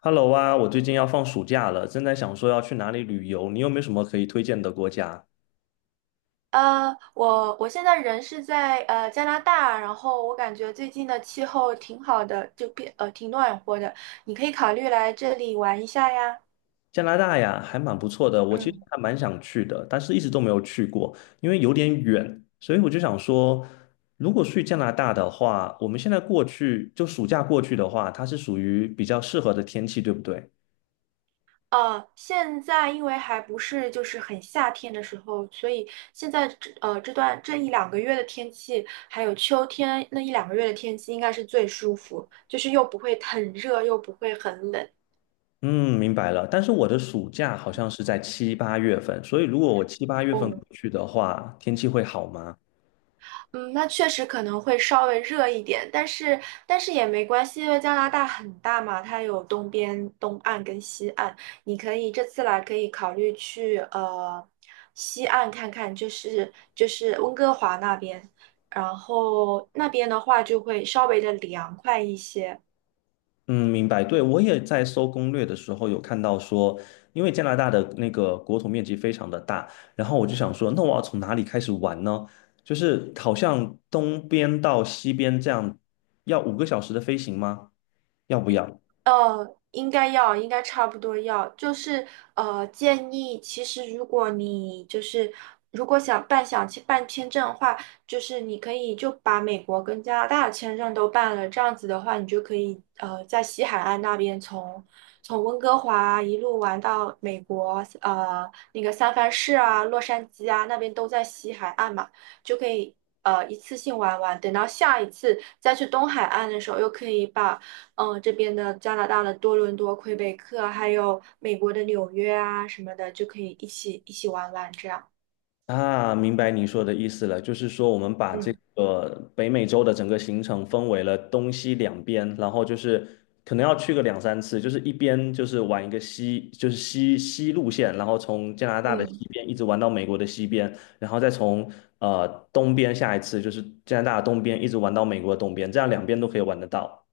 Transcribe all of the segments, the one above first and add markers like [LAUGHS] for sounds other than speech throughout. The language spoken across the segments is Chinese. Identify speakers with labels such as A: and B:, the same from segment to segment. A: Hello 啊，我最近要放暑假了，正在想说要去哪里旅游，你有没有什么可以推荐的国家？
B: 我现在人是在加拿大，然后我感觉最近的气候挺好的，就变挺暖和的，你可以考虑来这里玩一下呀。
A: 加拿大呀，还蛮不错的，我其实
B: 嗯。
A: 还蛮想去的，但是一直都没有去过，因为有点远，所以我就想说，如果去加拿大的话，我们现在过去，就暑假过去的话，它是属于比较适合的天气，对不对？
B: 现在因为还不是就是很夏天的时候，所以现在这一两个月的天气，还有秋天那一两个月的天气应该是最舒服，就是又不会很热，又不会很冷。
A: 嗯，明白了。但是我的暑假好像是在七八月份，所以如果我七八月份过
B: 哦。
A: 去的话，天气会好吗？
B: 嗯，那确实可能会稍微热一点，但是也没关系，因为加拿大很大嘛，它有东边、东岸跟西岸，你可以这次来可以考虑去西岸看看，就是温哥华那边，然后那边的话就会稍微的凉快一些。
A: 嗯，明白。对，我也在搜攻略的时候有看到说，因为加拿大的那个国土面积非常的大，然后我就想说，那我要从哪里开始玩呢？就是好像东边到西边这样，要五个小时的飞行吗？要不要？
B: 呃，应该要，应该差不多要，就是建议其实如果你就是如果想去办签证的话，就是你可以就把美国跟加拿大的签证都办了，这样子的话，你就可以在西海岸那边从温哥华啊一路玩到美国，那个三藩市啊、洛杉矶啊那边都在西海岸嘛，就可以。一次性玩完，等到下一次再去东海岸的时候，又可以把这边的加拿大的多伦多、魁北克，还有美国的纽约啊什么的，就可以一起玩玩这样。
A: 啊，明白你说的意思了，就是说我们把这
B: 嗯
A: 个北美洲的整个行程分为了东西两边，然后就是可能要去个两三次，就是一边就是玩一个西，就是西西路线，然后从加拿大的
B: 嗯，
A: 西边一直玩到美国的西边，然后再从东边下一次就是加拿大的东边一直玩到美国的东边，这样两边都可以玩得到。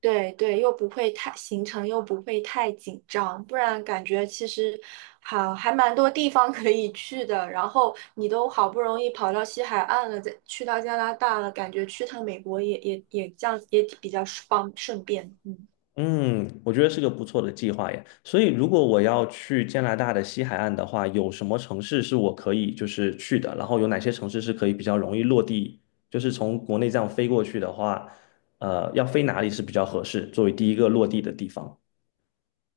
B: 对对，又不会太行程又不会太紧张，不然感觉其实好还蛮多地方可以去的。然后你都好不容易跑到西海岸了，再去到加拿大了，感觉去趟美国也这样也比较方顺便。嗯。
A: 嗯，我觉得是个不错的计划耶。所以，如果我要去加拿大的西海岸的话，有什么城市是我可以就是去的？然后有哪些城市是可以比较容易落地？就是从国内这样飞过去的话，要飞哪里是比较合适，作为第一个落地的地方？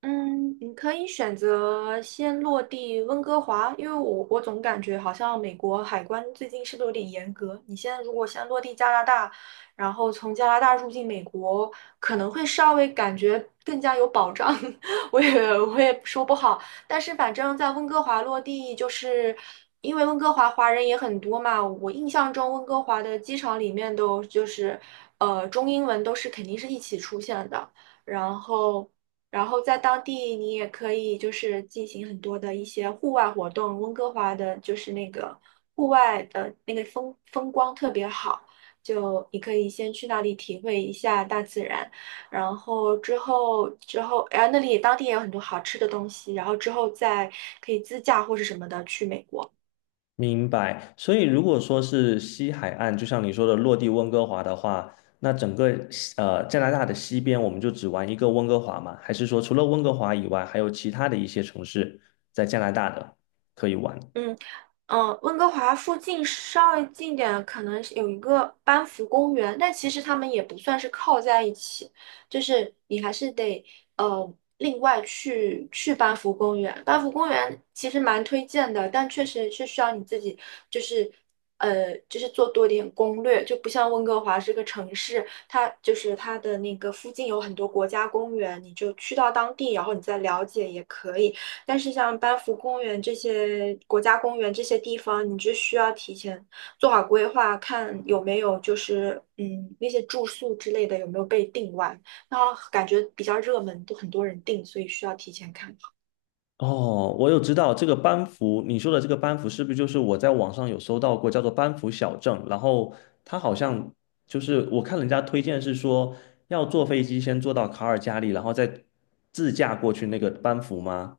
B: 嗯，你可以选择先落地温哥华，因为我总感觉好像美国海关最近是不是有点严格？你现在如果先落地加拿大，然后从加拿大入境美国，可能会稍微感觉更加有保障。[LAUGHS] 我也说不好，但是反正在温哥华落地，就是因为温哥华华人也很多嘛，我印象中温哥华的机场里面都就是中英文都是肯定是一起出现的。然后然后在当地你也可以就是进行很多的一些户外活动。温哥华的就是那个户外的那个光特别好，就你可以先去那里体会一下大自然，然后之后，哎，那里当地也有很多好吃的东西，然后之后再可以自驾或是什么的去美国。
A: 明白，所以如果说是西海岸，就像你说的落地温哥华的话，那整个西加拿大的西边，我们就只玩一个温哥华吗？还是说除了温哥华以外，还有其他的一些城市在加拿大的可以玩？
B: 嗯。嗯，温哥华附近稍微近点，可能是有一个班夫公园，但其实他们也不算是靠在一起，就是你还是得呃另外去班夫公园。班夫公园其实蛮推荐的，但确实是需要你自己就是就是做多点攻略，就不像温哥华这个城市，它就是它的那个附近有很多国家公园，你就去到当地，然后你再了解也可以。但是像班夫公园这些国家公园这些地方，你就需要提前做好规划，看有没有就是那些住宿之类的有没有被订完。然后感觉比较热门，都很多人订，所以需要提前看。
A: 哦，我有知道这个班夫，你说的这个班夫是不是就是我在网上有搜到过，叫做班夫小镇？然后它好像就是我看人家推荐是说要坐飞机先坐到卡尔加里，然后再自驾过去那个班夫吗？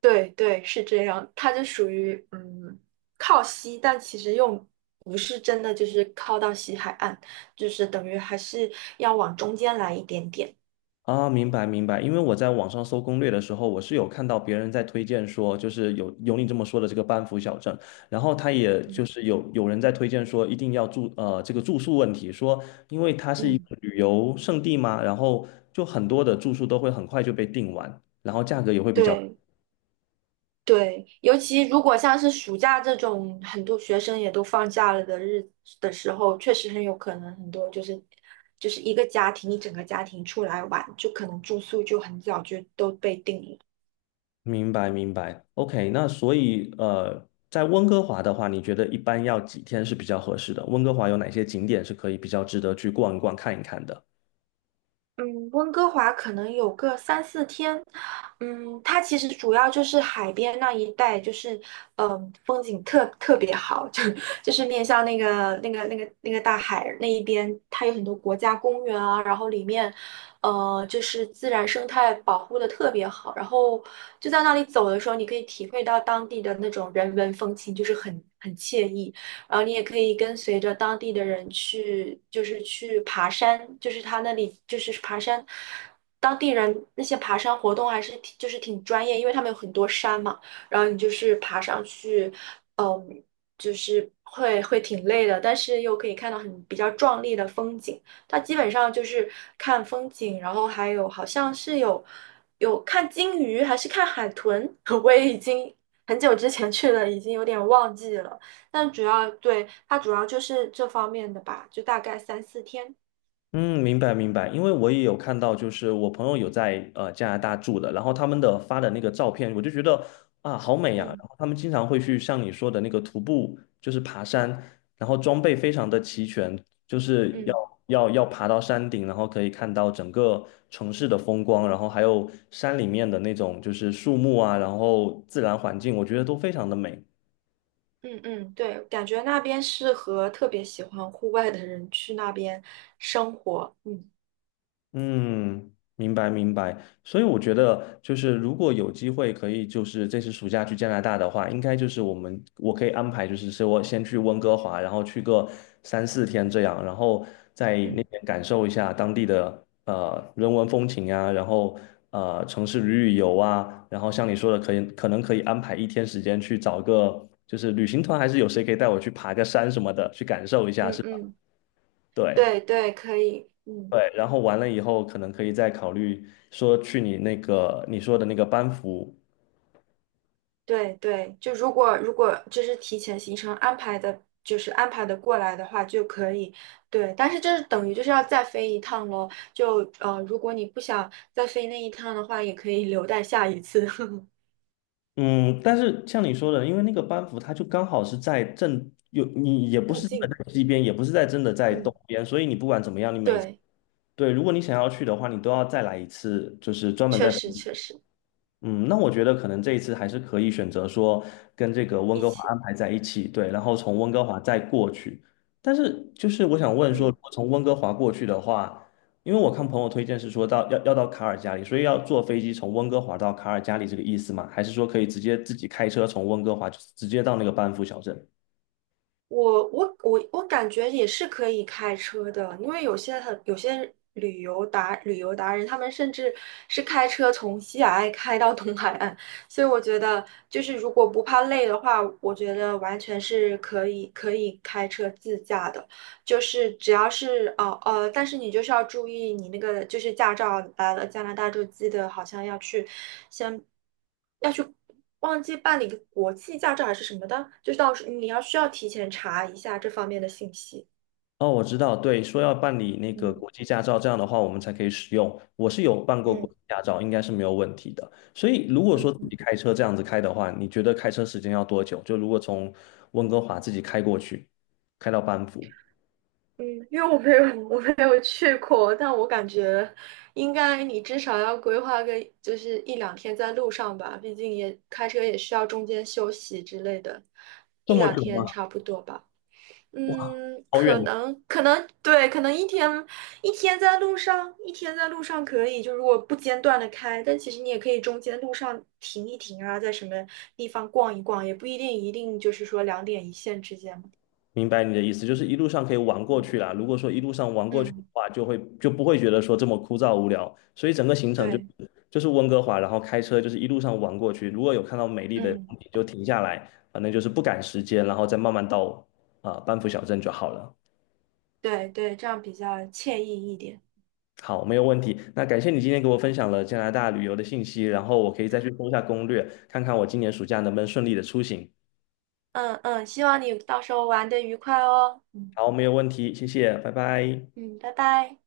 B: 对对，是这样，它就属于靠西，但其实又不是真的就是靠到西海岸，就是等于还是要往中间来一点点。
A: 啊，明白明白，因为我在网上搜攻略的时候，我是有看到别人在推荐说，就是有你这么说的这个班夫小镇，然后他也就
B: 嗯
A: 是有人在推荐说一定要住这个住宿问题，说因为它是一
B: 嗯，
A: 个旅游胜地嘛，然后就很多的住宿都会很快就被订完，然后价格也会比较。
B: 对。对，尤其如果像是暑假这种很多学生也都放假了的的时候，确实很有可能很多就是一整个家庭出来玩，就可能住宿就很早就都被定了。
A: 明白明白，OK，那所以在温哥华的话，你觉得一般要几天是比较合适的？温哥华有哪些景点是可以比较值得去逛一逛、看一看的？
B: 嗯，温哥华可能有个三四天。嗯，它其实主要就是海边那一带，就是风景别好，就是面向那个大海那一边，它有很多国家公园啊，然后里面，就是自然生态保护的特别好，然后就在那里走的时候，你可以体会到当地的那种人文风情，就是很惬意。然后你也可以跟随着当地的人去，就是去爬山，就是他那里就是爬山，当地人那些爬山活动还是挺就是挺专业，因为他们有很多山嘛，然后你就是爬上去。嗯，就是会挺累的，但是又可以看到很比较壮丽的风景。它基本上就是看风景，然后还有好像是有看鲸鱼还是看海豚，[LAUGHS] 我也已经很久之前去了，已经有点忘记了。但主要对它主要就是这方面的吧，就大概三四天。
A: 嗯，明白明白，因为我也有看到，就是我朋友有在加拿大住的，然后他们的发的那个照片，我就觉得啊好美呀、
B: 嗯，
A: 然后他们经常会去像你说的那个徒步，就是爬山，然后装备非常的齐全，就是要
B: 嗯
A: 要要爬到山顶，然后可以看到整个城市的风光，然后还有山里面的那种就是树木啊，然后自然环境，我觉得都非常的美。
B: 嗯嗯，对，感觉那边适合特别喜欢户外的人去那边生活。嗯
A: 嗯，明白明白。所以我觉得，就是如果有机会可以，就是这次暑假去加拿大的话，应该就是我们我可以安排，就是说我先去温哥华，然后去个三四天这样，然后在那
B: 嗯
A: 边感受一下当地的人文风情啊，然后呃城市旅游啊，然后像你说的，可以可能可以安排一天时间去找个就是旅行团，还是有谁可以带我去爬个山什么的，去感受一下，
B: 嗯
A: 是吧？
B: 嗯，
A: 对。
B: 对对，可以。嗯，
A: 对，然后完了以后，可能可以再考虑说去你那个你说的那个班服，
B: 对对，就如果就是提前行程安排的，就是安排的过来的话就可以。对，但是就是等于就是要再飞一趟咯，如果你不想再飞那一趟的话，也可以留待下一次 [LAUGHS]
A: 嗯，但是像你说的，因为那个班服它就刚好是在正有你也不
B: 入
A: 是真的
B: 境。
A: 在西边，也不是在真的在
B: 嗯。
A: 东边，所以你不管怎么样，你每一次
B: 对，
A: 对，如果你想要去的话，你都要再来一次，就是专门
B: 确
A: 在。
B: 实确实
A: 嗯，那我觉得可能这一次还是可以选择说跟这个温
B: 一
A: 哥华
B: 起。
A: 安排在一起，对，然后从温哥华再过去。但是就是我想问说，
B: 嗯，
A: 如果从温哥华过去的话，因为我看朋友推荐是说到要到卡尔加里，所以要坐飞机从温哥华到卡尔加里这个意思吗？还是说可以直接自己开车从温哥华就直接到那个班夫小镇？
B: 我感觉也是可以开车的，因为有些旅游达人，他们甚至是开车从西海岸开到东海岸，所以我觉得就是如果不怕累的话，我觉得完全是可以开车自驾的。就是只要是但是你就是要注意你那个就是驾照来了加拿大就记得好像先要去忘记办理个国际驾照还是什么的，就是到时你要需要提前查一下这方面的信息。
A: 哦，我知道，对，说要办理那个
B: 嗯
A: 国际驾照，这样的话我们才可以使用。我是有办过国
B: 嗯
A: 际驾照，应该是没有问题的。所以如果说
B: 嗯
A: 自己
B: 嗯
A: 开车这样子开的话，你觉得开车时间要多久？就如果从温哥华自己开过去，开到班夫，
B: 嗯，因为我没有去过，但我感觉应该你至少要规划个就是一两天在路上吧，毕竟也开车也需要中间休息之类的，
A: 这
B: 一
A: 么
B: 两
A: 久
B: 天
A: 吗？
B: 差不多吧。
A: 哇，
B: 嗯，
A: 好远
B: 可
A: 哦。
B: 能可能对，可能一天在路上，一天在路上可以，就如果不间断的开，但其实你也可以中间路上停一停啊，在什么地方逛一逛，也不一定一定就是说两点一线之间嘛。
A: 明白你的意思，就是一路上可以玩过去啦。如果说一路上玩过去的
B: 嗯，
A: 话，就会就不会觉得说这么枯燥无聊。所以整个行程就
B: 对。
A: 是就是温哥华，然后开车就是一路上玩过去。如果有看到美丽的
B: 嗯，
A: 风景就停下来，反正就是不赶时间，然后再慢慢到啊、班夫小镇就好了。
B: 对对，这样比较惬意一点。
A: 好，没有问题。那感谢你今天给我分享了加拿大旅游的信息，然后我可以再去搜一下攻略，看看我今年暑假能不能顺利的出行。
B: 嗯嗯，希望你到时候玩的愉快哦。嗯
A: 好，没有问题，谢谢，拜拜。
B: 嗯，拜拜。